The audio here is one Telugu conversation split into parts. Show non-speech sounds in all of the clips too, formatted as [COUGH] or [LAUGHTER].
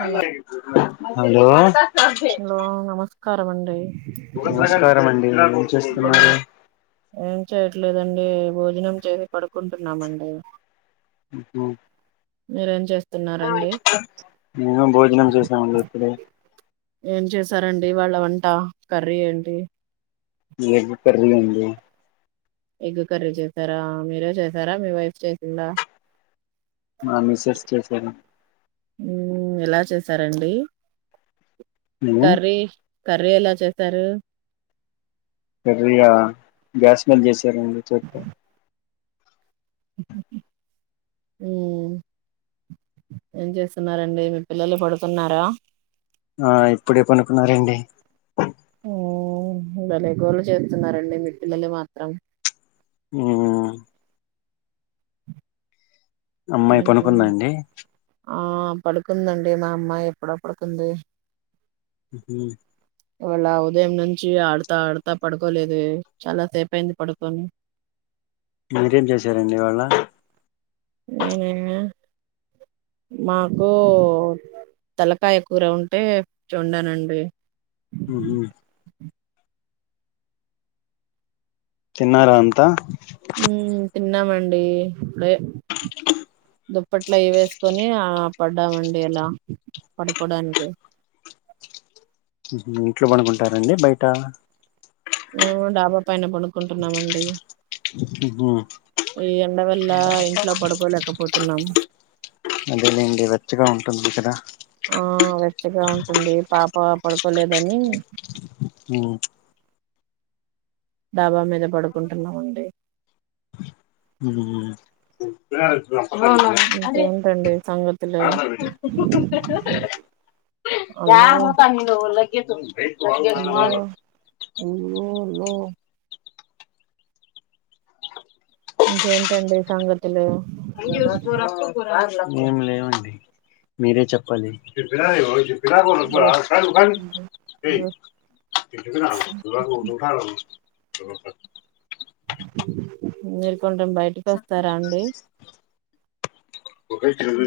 హలో హలో హలో నమస్కారమండి నమస్కారం అండి ఏం చేస్తున్నారు లేదండి భోజనం చేసి పడుకుంటున్నామండి హ మీరేం చేస్తున్నారండి మేము భోజనం చేసామండి ఇప్పుడే సరండి ఇవాళ వంట కర్రీ ఏంటి ఎగ్ కర్రీ అండి ఎగ్ కర్రీ చేసారా మీరే చేసారా మీ వైఫ్ చేసిందా మా మిసెస్ చేసరం మ్ ఎలా చేసారండి కర్రీ కర్రీ ఎలా చేస్తారు సరయా గ్యాస్మెల్ చేసారండి చస్త ఉ ఏం చేస్తున్నరండి. మీ పిల్లలు పడుతున్నారా. ఆ ఇప్పుడే పనుకున్నారండి. ఉ భలేగోళ చేస్తున్నారండి మీ పిల్లలు మాత్రం ఆ అమ్మాయి ఏంటండి పనుకుందండి ఆ పడుకుందండి మా అమ్మాయి ఎప్పుడ పడుతుంది. ఉ ఇవాళ ఉదయం నుంచి ఆడతా ఆడతా పడుకోలేదే. చాలా సేపు అయింది పడుకొని. మీరేం చేశారండి ఇవాళ్ళ ఏననా మాకు తలకాయ కూర ఉంటే వండనండి. హ తిన్నారా అంత ఉ తిన్నామండి ఇప్పుడే దుప్పట్లా ఇవేసుకొని ఆ పడ్డామండి అలా పడుకోడానికి ఇంట్లో పడుకుంటారండి బయట మేము డాబా పైన పండుకుంటున్నామండి. మ్మ్ ఈ ఎండవల్ల ఇంట్లో పడుకోలేకపోతున్నాం. అదేనండి ఇవ ఆ వెచ్చగా ఉంటుంది పాప పడుకోలేదని ఉ డాబా మీద పడుకుంటున్నామండి. మ్మ్ ఏం ఇంకేంటండి సంగతులు క పోతదాల ఎ అబ్బా అయ్యో లో ఇంకేంటండి సంగతులు ఏం లేవండి మీరే చెప్పాలి బో బో ంట ఉ మీరు కొంచెం బయటికి వస్తారా అండి.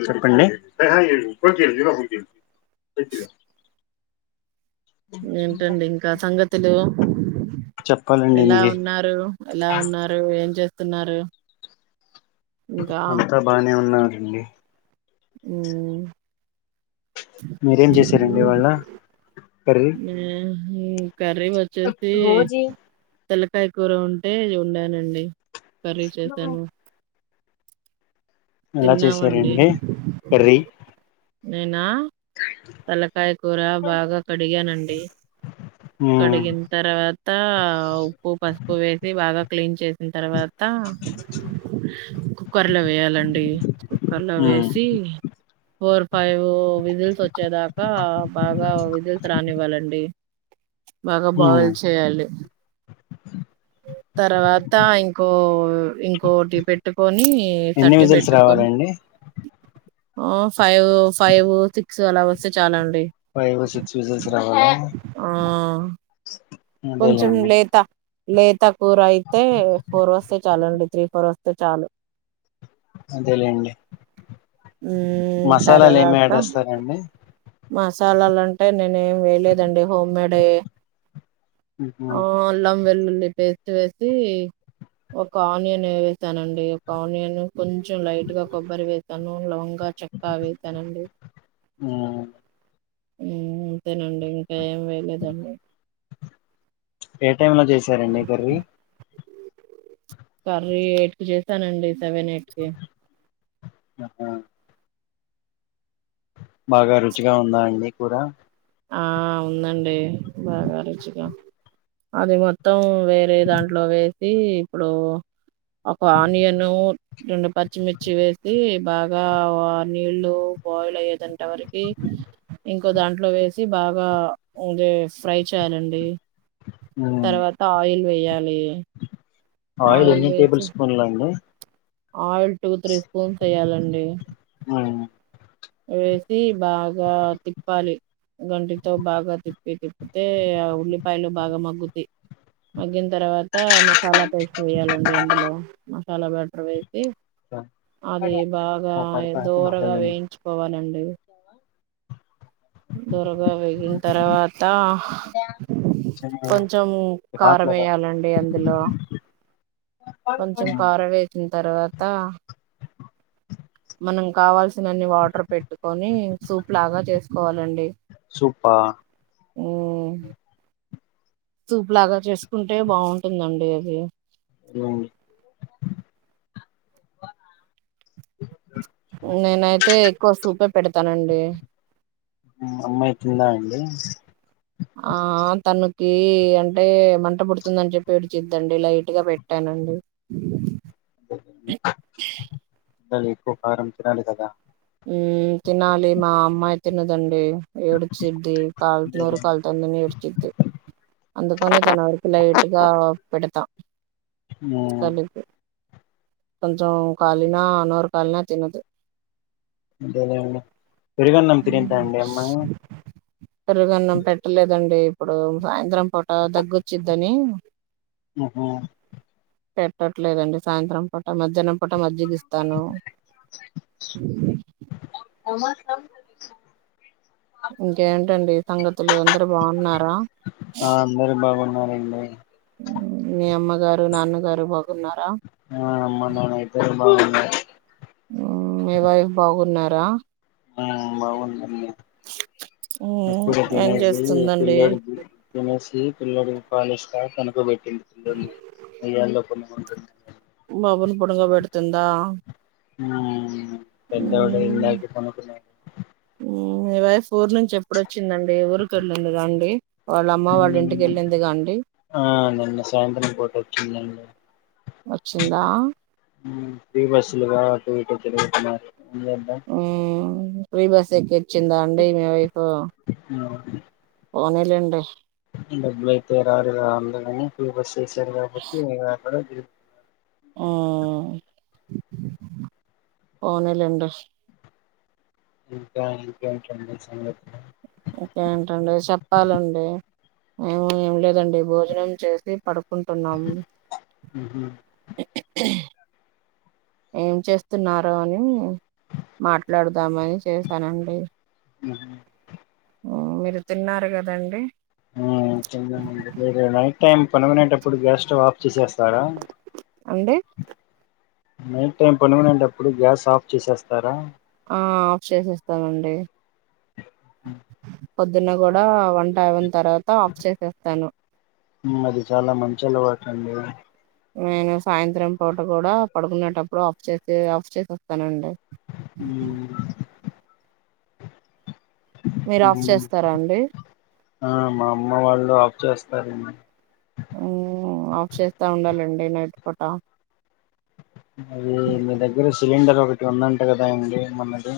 చెప్పండి పెటిగా ఏంటండి ఇంకా సంగతులు చెప్పాలండి ఎలా మీరే ఉన్నారు ఎలా ఉన్నారు ఏం చేస్తున్నారు. ఇంకా అంతా బానే ఉన్నారండి ఊమ్ మీరేం చేశారండి ఇవాళ కర్రీ ఆ కర్రీ వచ్చేసి భోజీ తెల్లకాయ కూర ఉంటే వండానండి. కర్రీ చేసాను. ఎలా తిన్నామండి చేసారండి కర్రీ? నేనా, తలకాయ కూర బాగా కడిగానండి. మ్మ్, కడిగిన్ తర్వాత ఉప్పు, పసుపు వేసి బాగా.. దాని తర్వాత కుక్కర్ లో వేయాలండి. కుక్కర్ లో మ్మ్, వేసి. ఫోర్ ఫైవ్ విజిల్స్ వచ్. వచ్చేదాకా బాగా, విజిల్స్ రానివ్వాలండి. బాగా మ్మ్. బాయిల్ చేయాలి. టూక్. తర్వాత ఇంకో ఇంకోటీ పెట్టుకొని, ఎన్ని థర్టీ విజిల్స్ పెట్టుకొని. రావాలండి ఆ, ఫైవ్ ఫైవ్ సిక్స్ అలా వస్తే చాలండి. డి. ఫైవ్ సిక్స్ విజిల్స్ రావాలా ఆ.. కొంచెం అదేలేండి లేత. లేతా కూరయితే ఫోర్ వస్తే చాలండి. త్రీ, ఫోర్ వస్తే చాలు. అదేలేండి, మ్మ్ మసాలాలు ఏమి యాడ్ జేస్తారండి? మసాలాలంటే నేనేం వేయలేదండి, హోమ్‌మేడ్. ఉ... హు.. వెల్లుల్లి పేస్ట్ వేసి. ఒక ఆనియన్ వేసానండి. ఒక ఆనియన్, కొంచెం లైట్‌గా కొబ్బరి వేసాను. నూనె లాగా. బా చెప్పావే తనంది. మ్మ్ ఉమ్, అంతేనండి. ఇంకా ఏం వేయలేదండి. ఏ టైమ్‌లో చేసారండి కర్రీ? కర్రీ ఎయిట్‌కి చేసానండి. సెవెన్ ఎయిట్‌కి. ఆహా. బాగా రుచిగా ఉందాండి కూర? ఆ, ఉందండి. బాగా రుచిగా అది మొత్తం. వేరే దాంట్లో వేసి ఇప్పుడు. ఒక ఆనియను రెండు పచ్చిమిర్చి వేసి బాగా ఆ నీళ్లు బాయిల్ అయ్యేటంత వరకి ఇంకో దాంట్లో వేసి చీ బాగా ఆ ఫ్రై చేయాలండి మ్మ్ తర్వాత ఆయిల్ వేయాలి. యాలీ ఆయిల్ ఎన్ని టేబుల్ స్పూన్లు అండి ఆయిల్ టూ త్రీ స్పూన్స్ ఎయ్యాలండి ఆ ఎసి బాగా తిప్పాలి గంటితో బాగా తిప్పి తిప్పితే ఆ ఉల్లిపాయలు బాగా మగ్గుతయి మగ్గిన్ తర్వాత మసాలా పేస్ట్ వేయాలండి అందులో మసాలా బ్యాటర్ వేస్ తేవ్ అది బాగా ఓ పడతా దోరగా వేయించుకోవాలండి. దోరగా వేగిన్ తర్వాత కొంచెం కారం హాట్లదా ఎయాలండి అందులో కొంచెం కారం వేసిన్ తర్వాత మనం కావాల్సినన్ని వాటర్ పెట్టుకొని సూప్ లాగా చేసుకోవాలండి. సూపా ఉమ్ సూప్ లాగా చేసుకుంటే బాగుంటుందండి అది వావ్ నేనైతే ఎక్కువ సూపే పెడతానండి. అమ్మాయి వచ్చిందా అండి. ఆ తనకి అంటే మంట పుడుతుందని చెప్పి ఏడిచిద్దండి లైట్ గా పెట్టాను. అండి. [UNINTELLIGIBLE] ఎక్కువ కారం తినాలి గదా. ఉమ్ తినాలి మా అమ్మాయి తినదండి. ఏడ్చిద్ది కాల్ నోరు కాల్ తుందని ఏడ్చిది. అందుకని తన వరకు లైట్ గా పెడతా, మ్మో కొంచం కాలిన నోరు కాలిన తినదు. అంతేలేండీ పెరుగన్నం, తినిద్దా అండి అమ్మాయి పెరుగన్నం పెట్టలేదండి ఇప్పుడు సాయంత్రం పూట దగ్గొచ్చిద్దని ఉమ్ హూ పెట్టట్లేదండి సాయంత్రం పూట మధ్యాహ్నం పూట మజ్జిగిస్తాను. [UNINTELLIGIBLE] ఇంకేంటండి సంగతులు, అందరు బాగున్నారా, అండి మీ అమ్మగారు నాన్నగారు బాగున్నారా? ఆ అమ్మ నాన్న ఇద్దరు బాగున్నారు. ఉమ్ మీ వైఫ్ బాగున్నారా? ఉమ్ బాగుందామ్మా ఉమ్, ఇప్పుడే ఏం తినేసి చేస్తుందండి పిల్లోడికి తినేసి పిల్లోడికి పాలు ఇస్తా, పడుకో బెట్టింది పిల్లోని ఉయ్యాల్లో బాబును పడుకో పెడుతుందా. ఉమ్ పెద్దోడు ఇందాకనే పడుకున్నాడు. మీ వైఫ్ ఊరు నుంచి ఎప్పుడొ చ్చిందండి ఊరికి వెళ్ళిందిగ అండి వాళ్ళ అమ్మ వాళ్ళ ఇంటికి వెళ్ళిందిగ అండి ఆ నిన్న సాయంత్రం పూట వచ్చిందండి. వచ్చిందా ఫ్రీ బస్సులుగా అటు, ఇటు తిరుగుతున్నారు. ఏం జేద్దాం. ఫ్రీ బస్ ఎక్కివచ్చిందా అండి మీ వైఫ్ చేద్దాం పోనీలేండి, డబ్బులు ఐతే రారుగా అందరూ అని ఫ్రీ బస్ యెసారు, గాబట్టి ఉమ్ పోనీలేండి. ఇంకా ఇంకేంటండి సంగతులు ఇంకా ఏంటండి చెప్పాలండి ఏం లేదండి, భోజనం చేసి పడు కుంటున్నాము, ఉహు ఏం చేస్తున్నారు, అని మాట్లాడుదామని చేసానండి, ఉమ్ హు ఉమ్ మీరు తిన్నారు గదండి, ఉమ్ తిన్నామండి. మీరు నైట్ టైం పనుకునేటప్పుడు గ్యాస్ స్టవ్ ఆఫ్ చేసే స్తారా, అండి నైట్ టైం పనుకునేటప్పుడు గ్యాస్ ఆఫ్ చేసేస్తారా ఆ ఆఫ్ చేసేస్తానండి. పొద్దున్న గూడా వంట అయినా తర్వాత ఆఫ్ చేసేస్తాను. మ్ అది చాలా మంచి అలవాటండి నేను సాయంత్రం పూట కూడా పడుకునేటప్పుడు ఆఫ్ చేసే ఆఫ్ చేసి వస్తానండి, ఉమ్ మీరు ఆఫ్ ఉమ్. చేస్తారా అండి ఆ మా అమ్మ వాళ్ళు ఆఫ్ చేస్తారండి ఊ ఆఫ్ చేస్తా ఉండాలండి నైట్ పూట అది మీ దగ్గర సిలిండర్ ఒకటి ఉందంట కదా అండి మొన్నది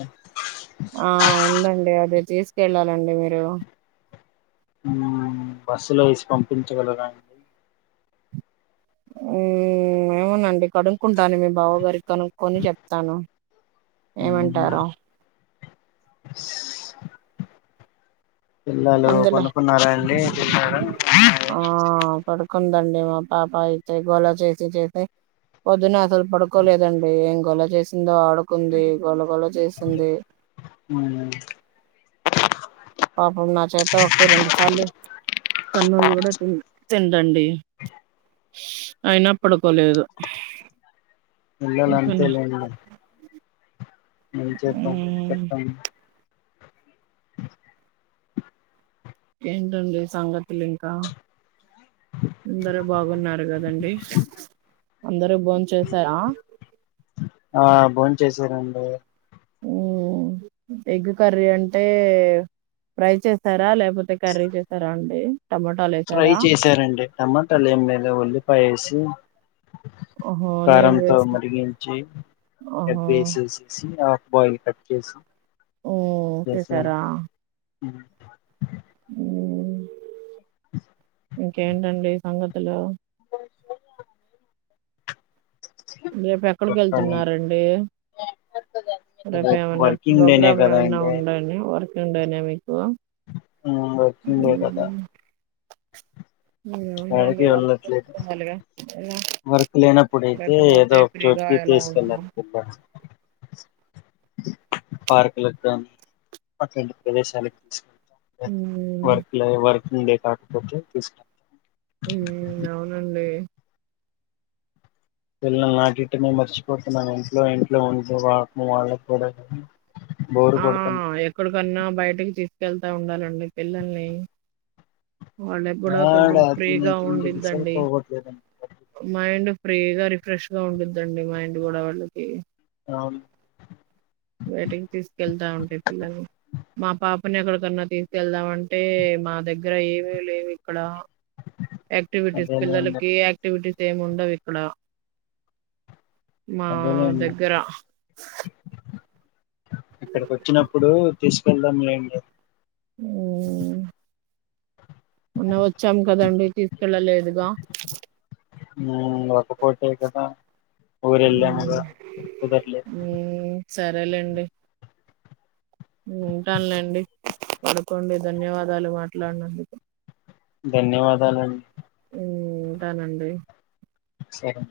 ఆ ఉందండి అది తీసుకెళ్ళాలండి మీరు ఊ బస్సులో ఏసి పంపించగలగా అండి ఉ ఏమొనండి కడుంక్కుంటానండి మీ బావగారిక్ కనుక్కొని చెప్తాను ఉమ్, ఏమంటారో పిల్లలు అందులో పనుక్కున్నారా అండి తిన్నారా మరి కుందండి మా పాప అయితే గోలా చేసి చేసి పొద్దున అసలు పడుకోలేదండి ఏం గొల చేసిందో ఆడుకుంది గోల గోల చేసింది పాపం నా చేత్తో ఒక్కటి రెండు సార్లు తన్నూళ్లు గుడా తిన్ తిందండి అయిన పడుకోలేదు పిల్లలు ఇంకని అంతలే ఇంగ ఏం చేద్దాం చెప్పండ్ ఏంటండి సంగ తులు ఇంకా అందరు బాగున్నారు గదా అండి అందరూ బోం చేసారా ఆ భోం చేసారండి ఊ ఎగ్గు కర్రీ అంటే ఫ్రై చేస్తారా లేకపోతే కర్రీ చేస్తారా అండి టమాటాలు ఫ్రై వేసారా చేశారండి టమాటాలు ఏమ్ లేదు ఉల్లిపాయ ఏసి ఓహో నేను కారంతో వేసి మరిగించి ఓహో ఎగ్గేసేసి ఆ బాయిల్ కట్ చేసి ఓ చేసారా ఉమ్ ఊ అ ఇంకేంటండి సంగతులు రేపు చెప్పాలండి ఎక్కడికెళ్తున్నారు అండి రేపు ఏమన్నా వర్కింగ్ డేనే ప్రోగ్రామ్ కదా ఏమన్నా అండి ఉండడి వర్కింగ్ డేనె మీ కు వర్కింగ్ డే కదా ఏ ముందుండి యాడికి వర్కు వెళ్ళట్లేదు వొత్తే మాలిగ ఎలా వర్క్ లేనప్పుడైతే ఏదో లేకపోతే ఒక ఫ్రీగా చోటుకి ఎలా ఉంటాం తీసుకెళ్ళాలి పిల్లల్ని పార్కులకు గానీ అట్లాంటి ప్రదేశాలకు ఉమ్, వర్కు లో వర్కింగ్ డే కాకపోతే తీసుకెల్తాం ఉ అవునండి పిల్లని నాకిటమె మర్చిపోతున్నాం ఇంట్లో ఇంట్లో ఉంటే వా వాళ్ళకి కూడా బోరు ఆ కొడుతుంది ఎక్కడికన్నా బయటికి తీస్ వెళ్తా ఉండాలండి పిల్లల్ని వాళ్ళకి కూడా యాడ కొంచెం తినే ఫ్రీగా తిండికి ఉంద్దండి సరిపోవట్లేదండి మైండ్ ఫ్రీగా రిఫ్రెష్ గా ఉండద్దండి మైండ్ కూడా వాళ్ళకి అవును బయటికి తీసుకెళ్తా ఉంటే పిల్లల్ని మా పాపని ఎక్కడకన్నా తీసుకెళ్దామ అంటే మా దగ్గర ఏమి లేవు ఇక్కడ యాక్టివిటీస్ అదేలేండి పిల్లలకి యాక్టివిటీస్ ఏమి ఉండవు ఇక్కడ మా అదేలేండి దగ్గర ఇక్కడికి వచ్చినప్పుడు తీసుకెళ్దాంలెండి మ్మ్ మొన్న వచ్చాం కదండి తీసుకెళ్ళలేదుగా ఉమ్ ఒక్క పుట్టే కదా మ్మ్ ఊరెళ్ళాముగా కుదరలేదు మ్మ్ సరేలేండి ఉంటానులేండి పడుకోండి ధన్యవాదాలు మాట్లాడినందుకు ధన్యవాదాలండి ఉంటానండి సరే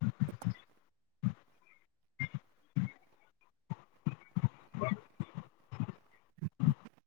[INAUDIBLE] [INAUDIBLE]